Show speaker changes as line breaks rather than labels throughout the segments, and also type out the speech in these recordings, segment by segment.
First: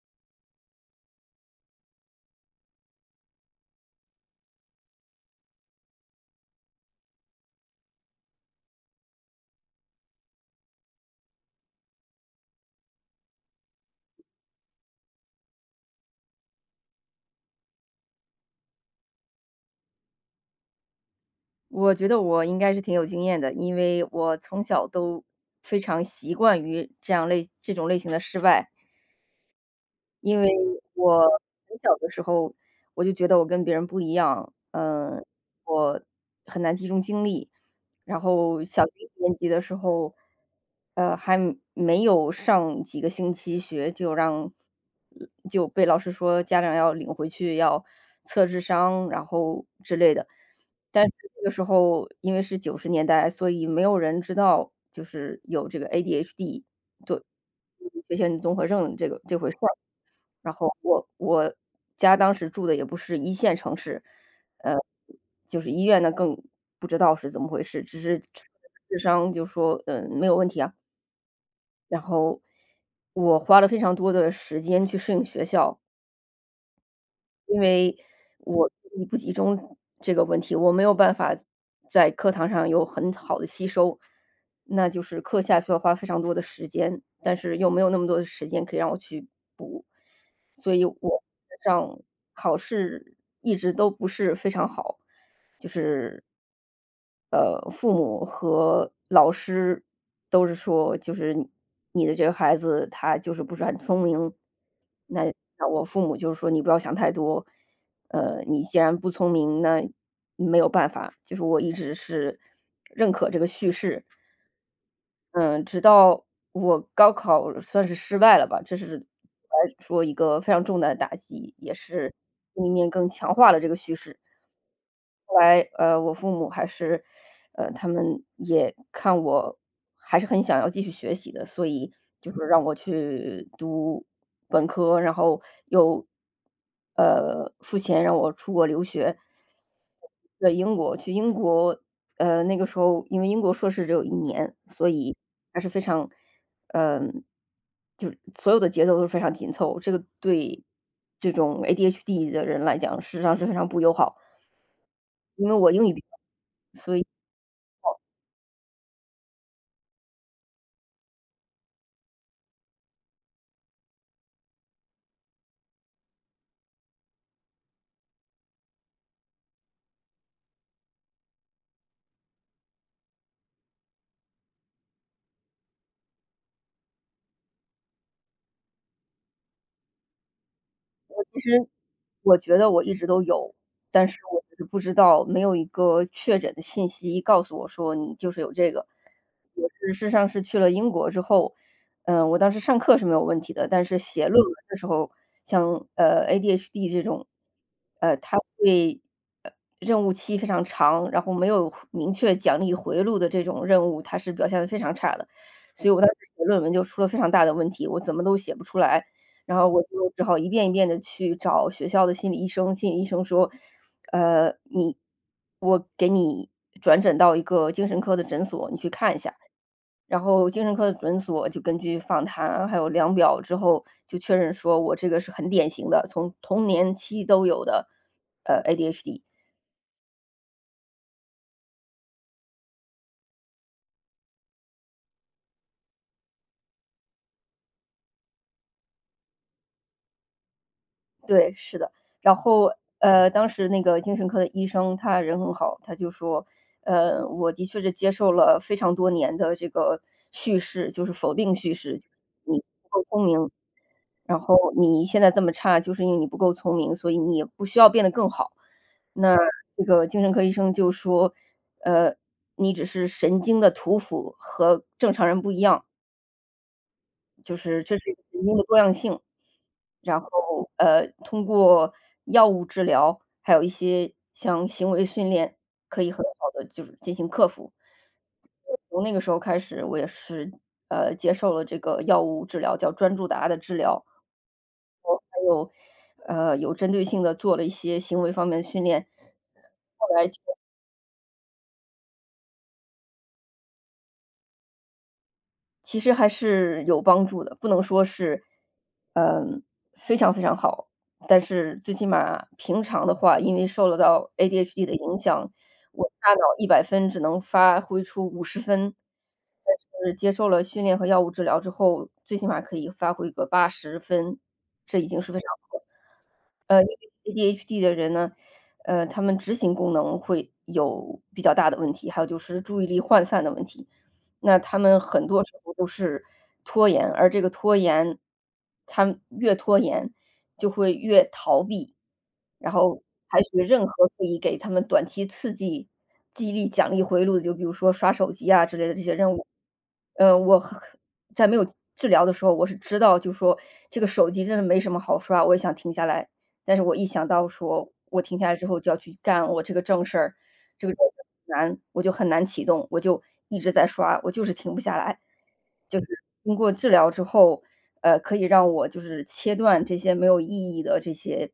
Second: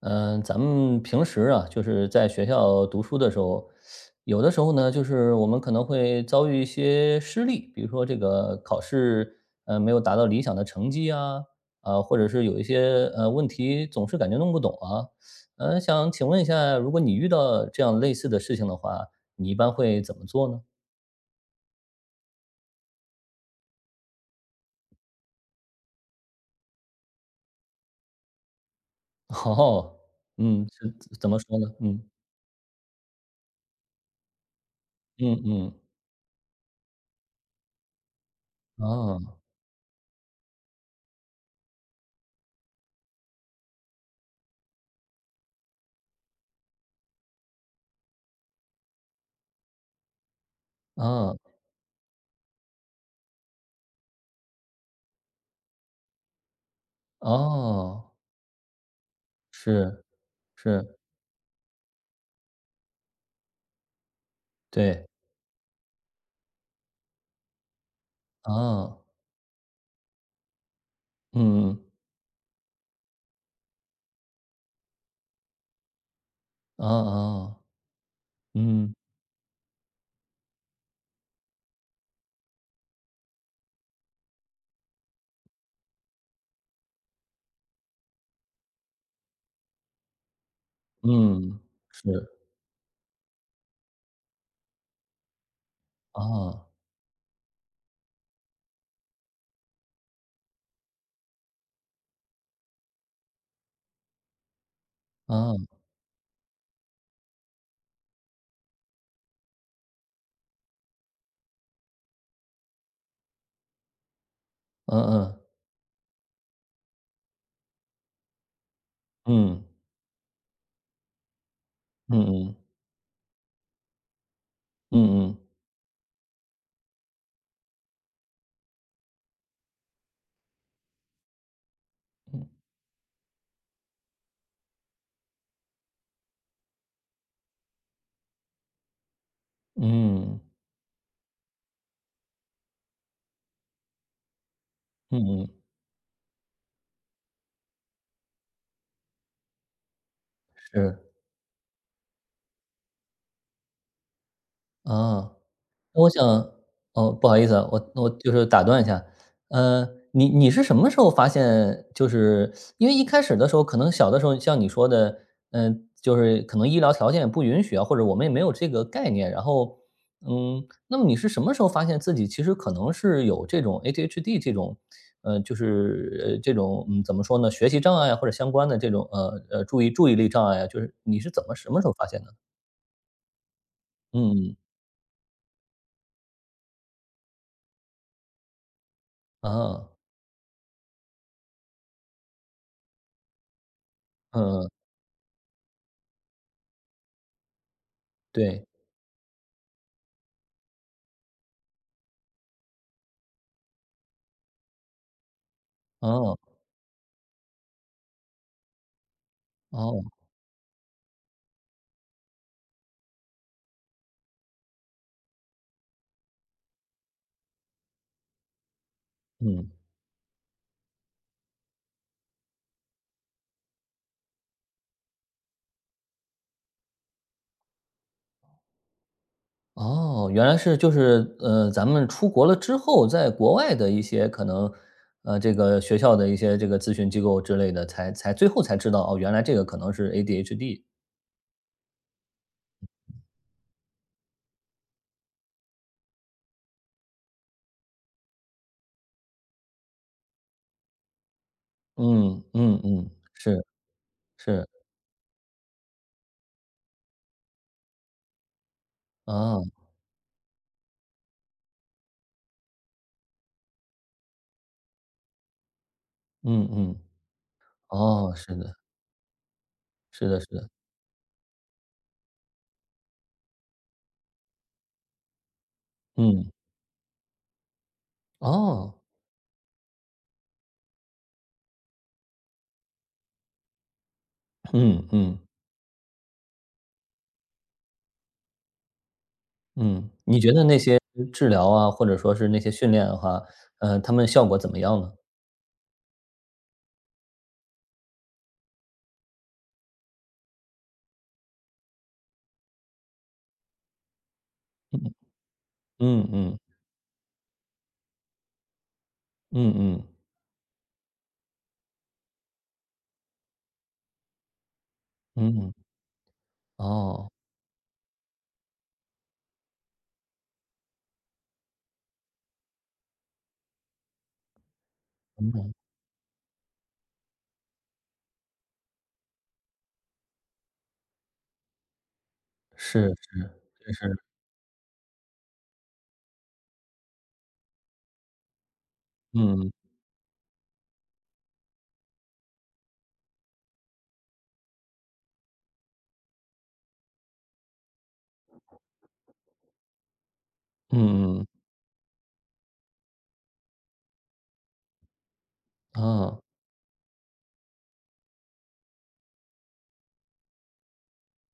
嗯，咱们平时啊，就是在学校读书的时候，有的时候呢，就是我们可能会遭遇一些失利，比如说这个考试，没有达到理想的成绩啊，啊，或者是有一些问题总是感觉弄不懂啊，想请问一下，如果你遇到这样类似的事情的话，你一般会怎么做呢？
我觉得我应该是挺有经验的，因为我从小都非常习惯于这种类型的失败。
哦，
因为
嗯，是
我
怎么说呢？
很小
嗯
的时候，我就觉得我跟别人不一样，
嗯嗯，
我很难集中精力。然后小学一年
哦
级的时候，还没有上几个星期学，就被老师说家长要领回去要测智商，然后之类的。但是
哦
那个时候因为是90年代，所以没有人知道就是有这个 ADHD。对。
哦，
学前综合症这回事儿。
是
然后
是，
我家当时住的也不是一线城市，呃，
对，
就是医院呢更不知道是怎么回事，只是智
哦。
商就说，没有问题啊。
嗯，
然后我花了非常多的时间去适应学校，
啊啊
因为我注意力不集中这个问题，我没有办法在课堂上有很好的吸收，那就是课下需要花非常多的时间，但是又没有那么多的时间可以让我去补，所以我上考试一直都不是非常好。就是，父母和老师都是说，就是你的这个孩子他就是不是很聪明。那那我父母就是说你不要想太多，你既然不聪明，那没有办法。就是我一直是认可这个叙事。
嗯嗯，是啊啊
嗯，直到我高考算是失败了吧，这是
嗯
来说一个非常重大的打击，也是
嗯，
另一面更强化了这个叙事。
嗯嗯，
后来，我父母还是，他们也看我还是很想要继续学习的，所以就
嗯
是
嗯，
让我去读本科，然后又，付钱让我出国留学，
嗯
在
嗯
英国去英国，那个时候因为英国硕士只有一年，所以
嗯嗯
还是非常嗯，就是所有的节奏都是非常紧凑，对
是，
这种 ADHD 的人来讲，事实上是非常不友好。
啊。
因为我英语比
那我想
较，所以
哦，不好意思啊，我就是打断一下，你是什么时候发现，就是因为一开始的时候，可能小的时候像你说的，就是可能医疗条件也不允许啊，或者我们也没有这个概念，然后，嗯，那么你是什么时候发现自己其实可能是有这种 ADHD 这种，就是这种怎么说呢，学习障碍啊或者相关的这种注意力障碍啊，就是你是怎么什么时候发现的？
我觉得我一直都有，但是我
嗯
就是不知道，没有一个确诊的信息告诉我说你就是有这个。我
啊
是事实上是去了英国之后，我当时上课是没有问题的，但是写
嗯
论文
嗯
的时候，像ADHD 这种，它
对。
会呃任务期非常长，然后没有明确奖励回路的这种任务，它是表现的非常差的。所以我当时
哦，
写论文就出了非常大的问题，我怎么都写不出来。然后我就
哦，
只好一遍一遍的去找学校的心理医生，心理医生说：“呃，你我给你转诊到一个精神科的诊所，你去看一下。”
嗯，
然后精神科的诊所就根据访谈啊还有量表之后，就确认说我这个是很典型的，从童年期都有的，ADHD。
哦，原来是就是，咱们出国了之后，在国外的一些可能，这个学校的一些这个咨询机构之类的，才最后才知道，哦，原来这个可能是 ADHD。
对，是的。然后，当时那个精神科的医生他人很好，他就说，我的确是接受了非常多年的这个叙事，就是否定叙事，
嗯，
你，
嗯嗯，是
然
是，
后你现在这么差，就是因为你不够聪明，所以你也不需要变得更好。那
啊，
这个精神科医生就说，呃，你只是神经的图谱和正常人不一样，
嗯嗯，
就是这是一个
哦，
神
是
经的
的，
多样性。然
是的是的，
后，通过药物治疗，还有一些像行为训练，可以很
嗯，
好的就是进行克服。
哦，
从那个时候开始，我也是，接受了这个药物治疗，叫专注达的治疗。
嗯
我
嗯
还有，有针对性的做了一些行为方面的训练。后
嗯，
来
你觉得那些治疗啊，或者说是那些训练的话，他们效果怎么样呢？
其实还是有帮助的，不能说是，嗯，非常非常好，但是最起码平常的话，因为受了到 ADHD 的影
嗯
响，我
嗯
大脑
嗯
100分只能发挥出50分，
嗯
但
嗯
是接受了训练和药物治疗之后，最起码可以发挥个80分，这已经是非常
嗯，
好了。因
哦。
为 ADHD 的人呢，他们执行功能会有比较大的问题，还有就是注意力涣散的问题。那他们很多时候
嗯，
都是拖延，而这个拖延，他们越拖延就会越逃避，然后
是
采
是，
取任
这
何
是，
可以给他们短期刺激、激励、奖励回路的，就比如说刷手机啊之类的这些任务。
嗯，
呃，我很在没有治疗的时候，我是知道就说这个手机真的没什么好刷，我也想停下来。但是我一想到说我停下来之后就要去干我这个正事儿，这个
嗯嗯，
难，我就很难启动，我就一直在刷，我就是停不下来。
啊，
就是
嗯
经过治疗之后，可以让我就是切断这些没有意义的这些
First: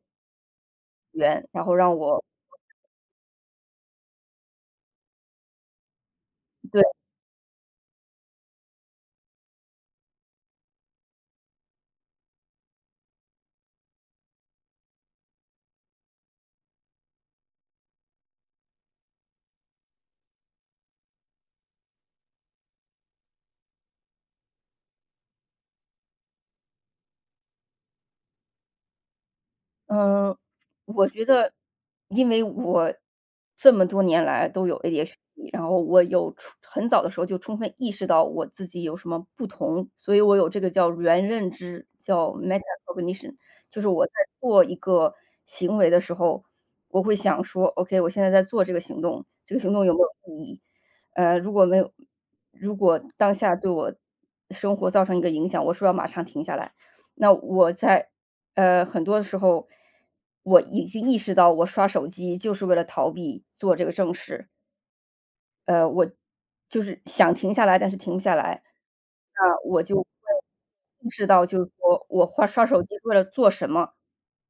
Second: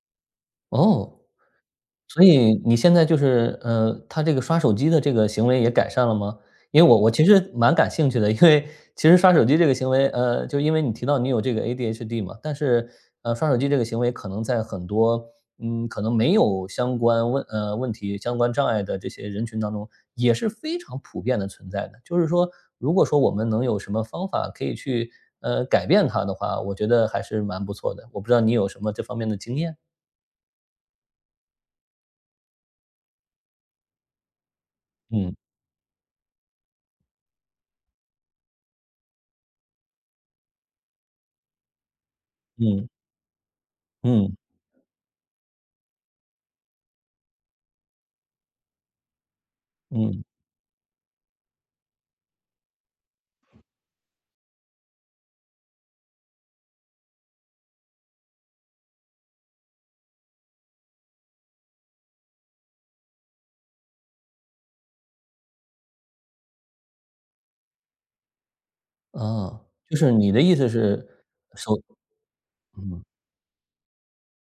哦，哦
源，然后让
所
我。
以你现在就是，他这个刷手机的这个行为也改善了吗？因
对。
为我其实蛮感兴趣的，因为其实刷手机这个行为，就因为你提到你有这个 ADHD 嘛，但是，刷手机这个行为可能在很多，嗯，可能没有相关问题、相关障碍的这些人群当中也是非常普遍的存在的。就是说，如果说我们能有什么方法可以去，改变它的话，我觉得还是蛮不错的。我不知道你有什么这方面的经验？
嗯，我觉得，因为我这么多年来都有
嗯，
ADHD，然后我很早的时候就充分意识到我自己有什么不同，所以我有这个叫原认知，叫
嗯，
metacognition，就是我在
嗯，
做一个行为的时候，我会想说，OK，我现在在做这个行动，这个行动有没
嗯。
有意义？如果没有，如果当下对我生活造成一个影响，我是不是要马上停下来？那我在很多的时候，我已经意识到我刷手机就是为了逃避做这个正事。我就是想停下来，但是停不下来。
啊，
那我就
就
会
是你的意思
意
是
识到，就是
首
说我花刷手机
嗯，
是为了做什么？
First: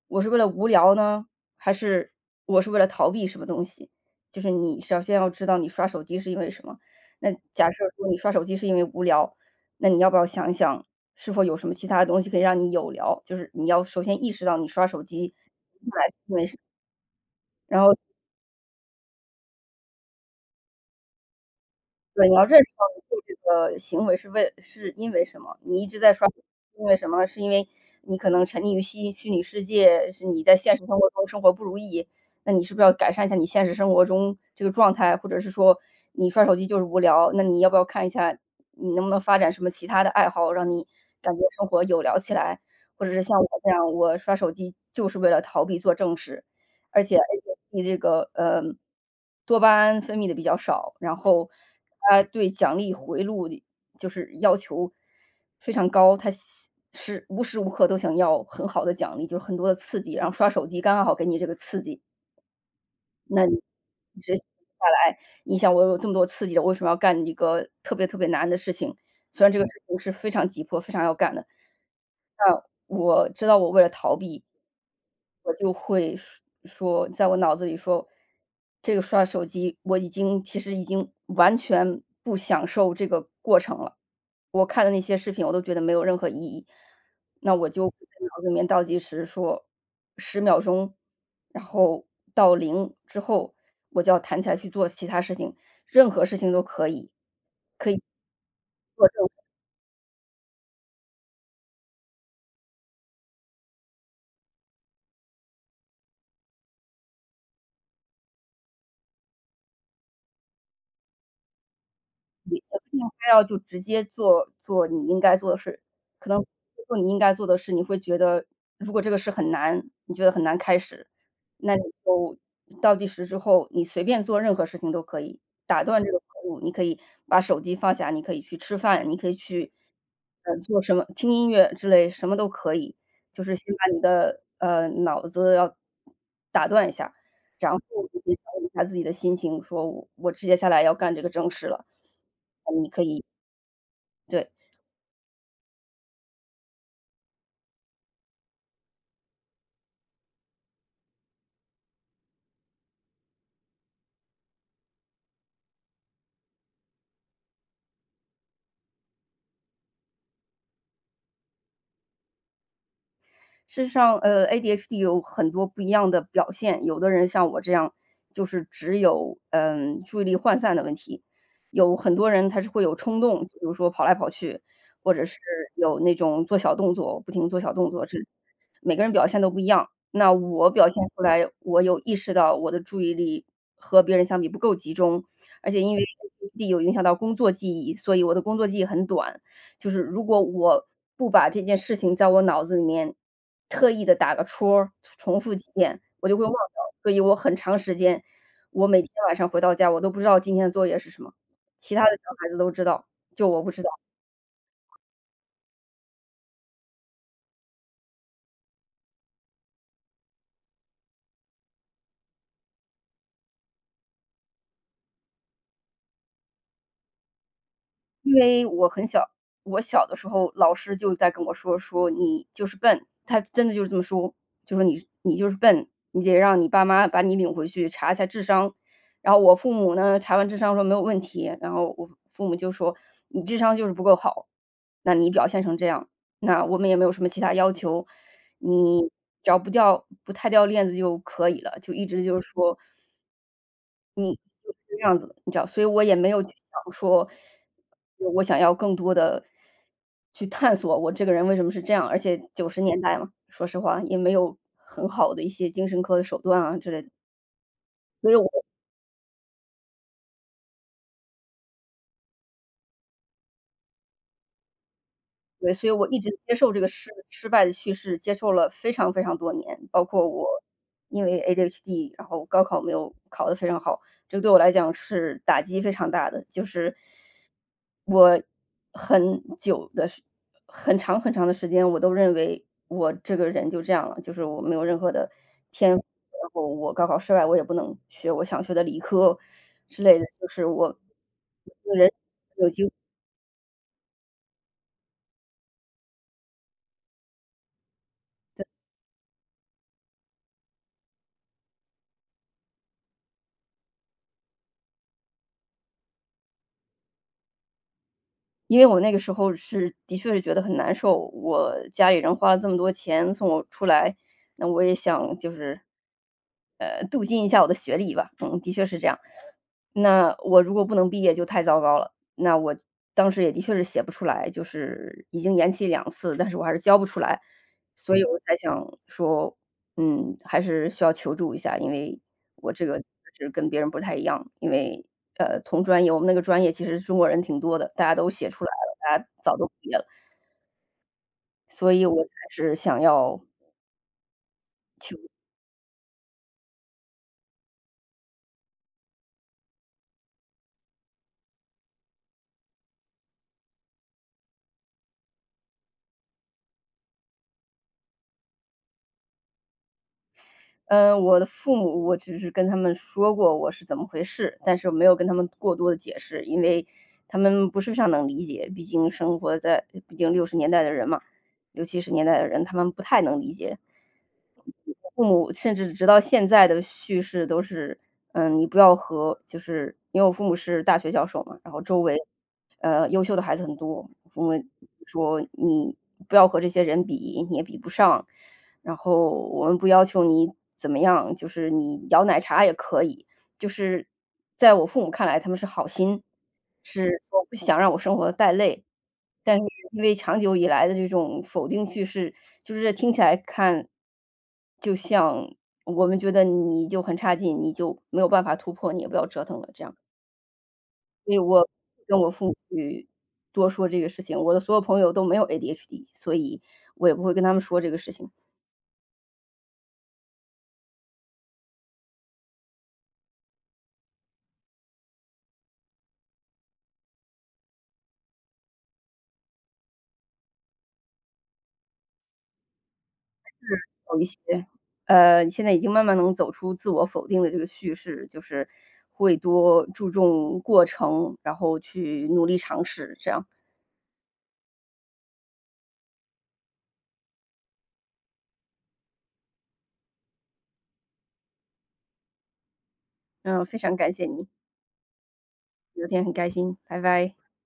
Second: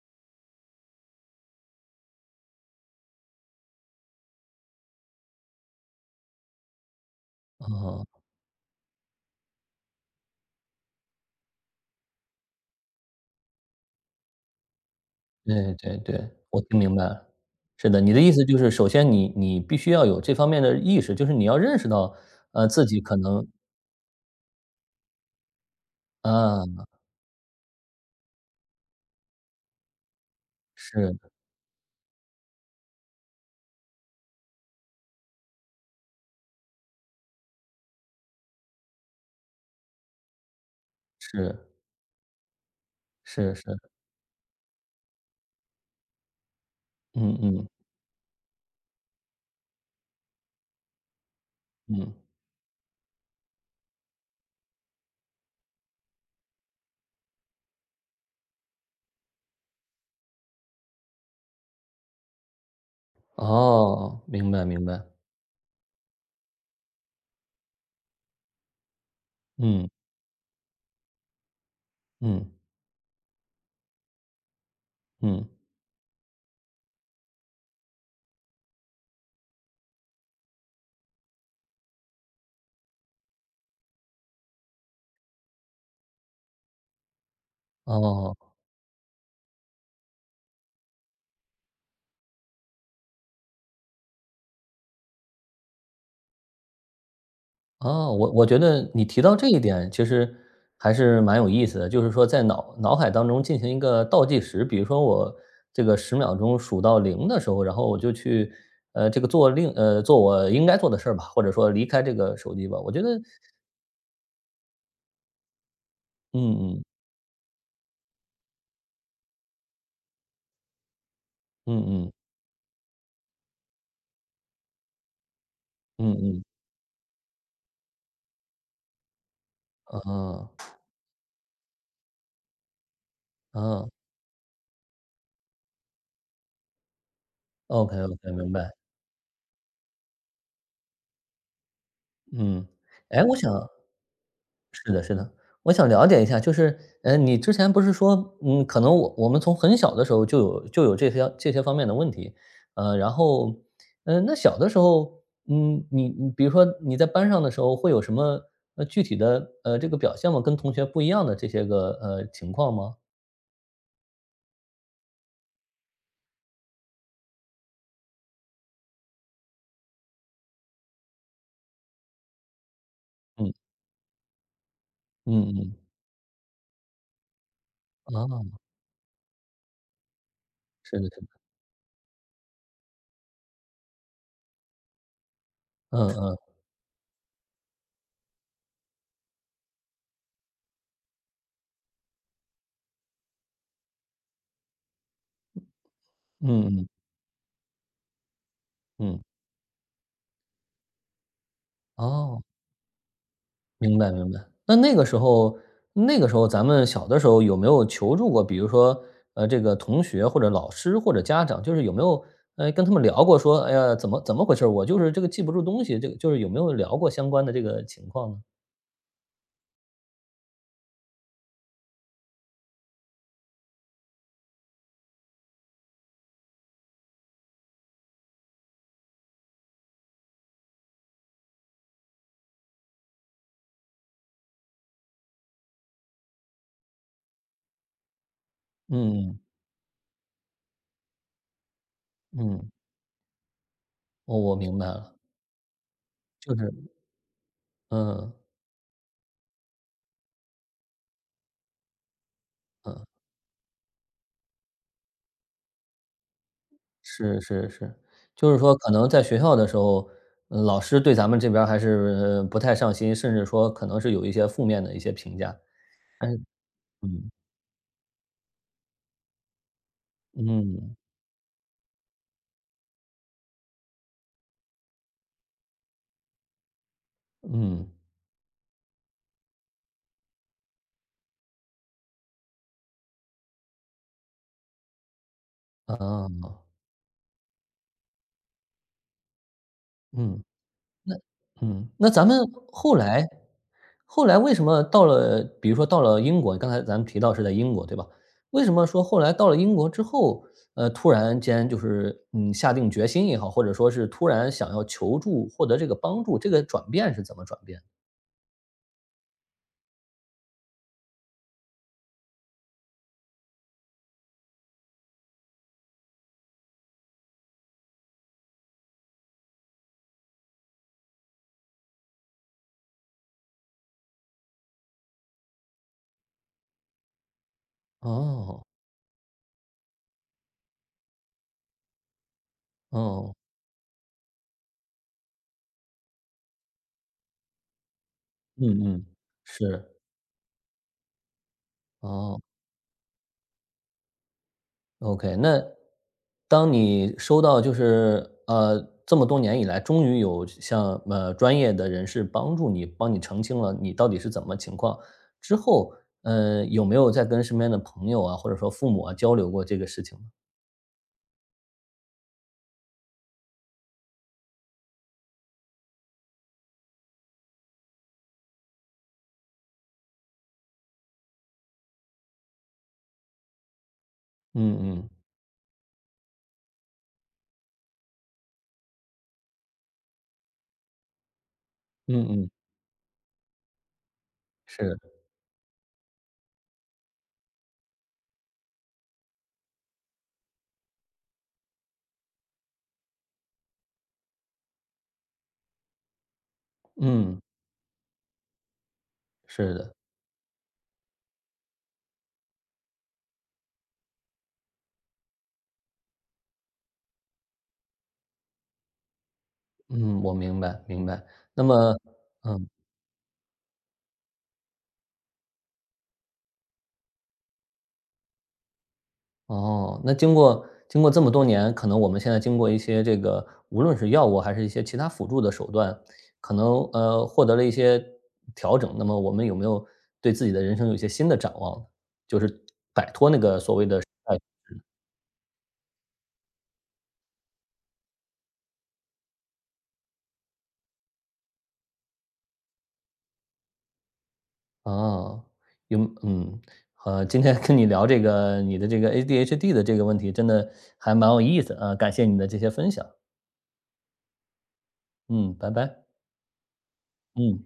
我是为了无聊呢，还是我是为了逃避什么东西？就是你首先要知道你刷手机是因为什么。那假设
哦，
说你刷手机是因为无聊，那你要不要想一想，是否有什么其他的东西可以让你有聊？就是你要首先意识到你刷手机，
对对对，我听明白了。
然
是
后
的，你的意思就是首先你必须要有这方面的意识，就是你要认识到，
对，你要认识
自
到
己
你
可
做这
能
个行为是因为什么，你一直在刷手机
啊，
因为什么呢？是因为你可能沉溺于虚拟世界，是你在现实生活中
是
生活不如意，那你是不是要改善一下你现实生活中这个状态？或者是说你刷手机就是无聊，那你要不要看一下你能不能发展什么其他的爱好，让你感觉
是
生活有聊起来？或者是像我
是
这
是，
样，我刷手机就是为了逃避做正事。而且 a
嗯
d h
嗯
D 这个，多巴胺分泌的比较少，然后
嗯，
它对奖励回路的就是要求非常高，它是无时无刻都想要很好的奖励，就是很多的刺激，然后刷手机刚好给你这个刺激。那你
哦，
学习
明白
不
明
下
白，
来，你想我有这么多刺激的，为什么要干一个特别特别难的事情？虽然这个事
嗯
情是非常急迫、非常要干的，
嗯
那我知道我为了逃避
嗯，
我就会说在我脑子里说，这个刷手机我其实已经完全不享受这个过程了，我看的那些视频我都觉得没有任何意义。那我就会在脑
哦。
子里面倒计时说10秒钟，然后到零之后，我就要弹起来去做其他事情，任何事情都可以，可以
哦，我觉得你
作
提
证
到这一点，其实还是蛮有意思的，就是说在脑海当中进行一个倒计时，比如说我这个10秒钟数到零的时候，然后我就去，这个做我应该做的事儿吧，或者说离开这个手机吧，我
你
觉得
非要就直接做你应该做的事，可能
嗯嗯，
做你应该做的事，你会觉得如果这个事很难，你觉得很难开始，那
嗯
你
嗯，
就倒计时之后，你随便做任何事情都可以，打断
嗯
这个跑
嗯，
路，你可以把手机放下，你可以去吃饭，你可以去，
啊，
做什么，听音乐之类，什么都可以，就是先
啊
把你的，脑子要打断一下，然后
，OK
你
OK，
可以调
明
整
白，
一下自己的心情，说我接下来要干这个正事了。
嗯。
你可
哎，
以
我想
对，
是的，是的，我想了解一下，就是，你之前不是说，嗯，可能我们从很小的时候就有这些方面的问题，然后，那小的时候，嗯，你比如说你在班上的时候会有什么具体的这个表现吗？跟同学不一样的这些个情况吗？
事实上，ADHD 有很多不一样的表现，有的人像我这样，就是只有，嗯，注意力涣散的问题，有很多人他是会有冲动，比
嗯
如说跑来跑去，或者是
嗯嗯，
有那种做小动作，不停做小动作，这
啊，
每个人表现都不一样。那我表
是
现
的，是
出
的，
来，我有意识到我的注意力和别人相比不够集中，而且因为
嗯嗯
ADHD 有影响到工作记忆，所以我的工作记忆很短。就是如果我不把这件事情在我脑子里面特意的打个戳儿，重复几遍，我就会忘掉。
嗯嗯
所以我很长时间，我每天
嗯，
晚上回到家，我都不知道今天的作业是什么，其他的小
哦。
孩子都知道，就我不知道。
明白明白。那那个时候那个时候咱们小的时候有没有求助过，比如说，这个同学或者老师或者家长，就是有没有，跟他们聊过说，哎呀，怎么回事儿我就是这个记不住东西，这个就是有没有聊过相关的这个情况
因
呢？
为我很小，我小的时候老师就在跟我说你就是笨，他真的就是这么说，就说你就是笨，你得让你爸妈把你领回去查一下智商。然后我父母呢查完智商说没有问题，然后我父母就说你智商就是不够好，那你表现成这样，那我们也没有什么其他要求，你
嗯
只要不太掉链子就可以了，就一直就是
嗯，
说
我
你
我
就是
明白
这
了，
样子的，你知道，所以我也没有去
就是
想说，
嗯
我想要更多的去探索我这个人为什么是这样，而且九十
嗯，
年代嘛，说实话也没有很好的一些精神科的手段啊之类的，
是是是，
所以我
就是说可能在学校的时候，老师对咱们这边儿还是，不太上心，甚至说可能是有一些负面的一些评价，
对，所以我一直
但是
接受这个失
嗯
失败的叙事，接受了非常非常多年，包括我
嗯。
因为 ADHD，然后高考没有考得非常好，这个对我来讲是打击非常大的。就是
嗯，
我很久的时很长很长的时间，我都认为我这个人就这样了，就是我没有任何的天赋，
啊，
然后我高考失败，我也不能学我想学的理科之类的，
嗯，
就是我
嗯，那
人
咱们后来为什么到了比如说到了英国，刚才咱们提到是在英国，对吧？为什么说后来到了英国之后，突然间就是，嗯，下定决心也好，或者说是突然想要求助，获得这个帮助，这个转变是怎么转变的？
因为我那个时候是的确是觉得很难受，我家里人花了这么多钱送我出来，那我也想就是，镀金一下我的学历吧，嗯，的确是这样。那我如果不能毕业就太糟糕了，那我当时也的确是写不出来，就是已经延期2次，但是我还是交不出来，所以我才
哦，
想说，嗯，还是需要求助一下，因为我这个
哦，
是跟别人不太一样，因为，同专业我们那个专业其实中国人挺多的，大家都写出来
嗯
了，
嗯，
大家早都
是，
毕业了，所以我才
哦。
是想要
OK，那当你收到就是这么多年以来，终于有像专业的人士帮助你，帮你澄清了你到底是怎么情况之后，有没有再跟身边的朋友啊，或者说父母啊交流过这个事情呢
嗯，我的父母，我只是跟他们说过我是怎么回事，但是没有跟他们过多的解释，因为他们不是非常能理解，毕竟生活在60年代的人嘛六七十年代的人，他们不太能理解。
嗯嗯
父母甚至直到现在的叙事都是，嗯，你不要和就是因为我父母是大学教授嘛，然后周围，
嗯嗯，
优秀的孩子很多，我父母
是，的，
说："你不要和这些人比，你也比不上。"然后我们不要求你怎么样，就是你摇奶茶也可以。就是在我父母看来，他们是好心，是
嗯
说不想让我生活得太累。但是
是的，
因为长久以来的这种否定叙事，就是这听起来看，就像我们觉得你就很差劲，你就没有办法突破，你也不要折腾了这样。
嗯我明白明白。
所以
那
我
么
跟我父母
嗯。
去多说这个事情，我的所有朋友都没有 ADHD，所以我也不会跟他们说这个事情。
哦，那经过这么多年，可能我们现在经过一些这个，无论是药物还是一些其他辅助的手段，可能获得了一些调整。那么我们有没有对自己的人生有一些新的展望？就是摆脱那个所谓的
有一
哎
些，现在已经慢慢能走出自我否定的这个叙事，就是会多注重过程，然后去努力尝试，这样。
哦，有嗯，今天跟你聊这个你的这个 ADHD 的这个问题，真的还蛮有意思啊，感谢你的这些分享。
嗯，非常感谢你，
嗯，拜拜。
聊天很开心，拜拜。
嗯。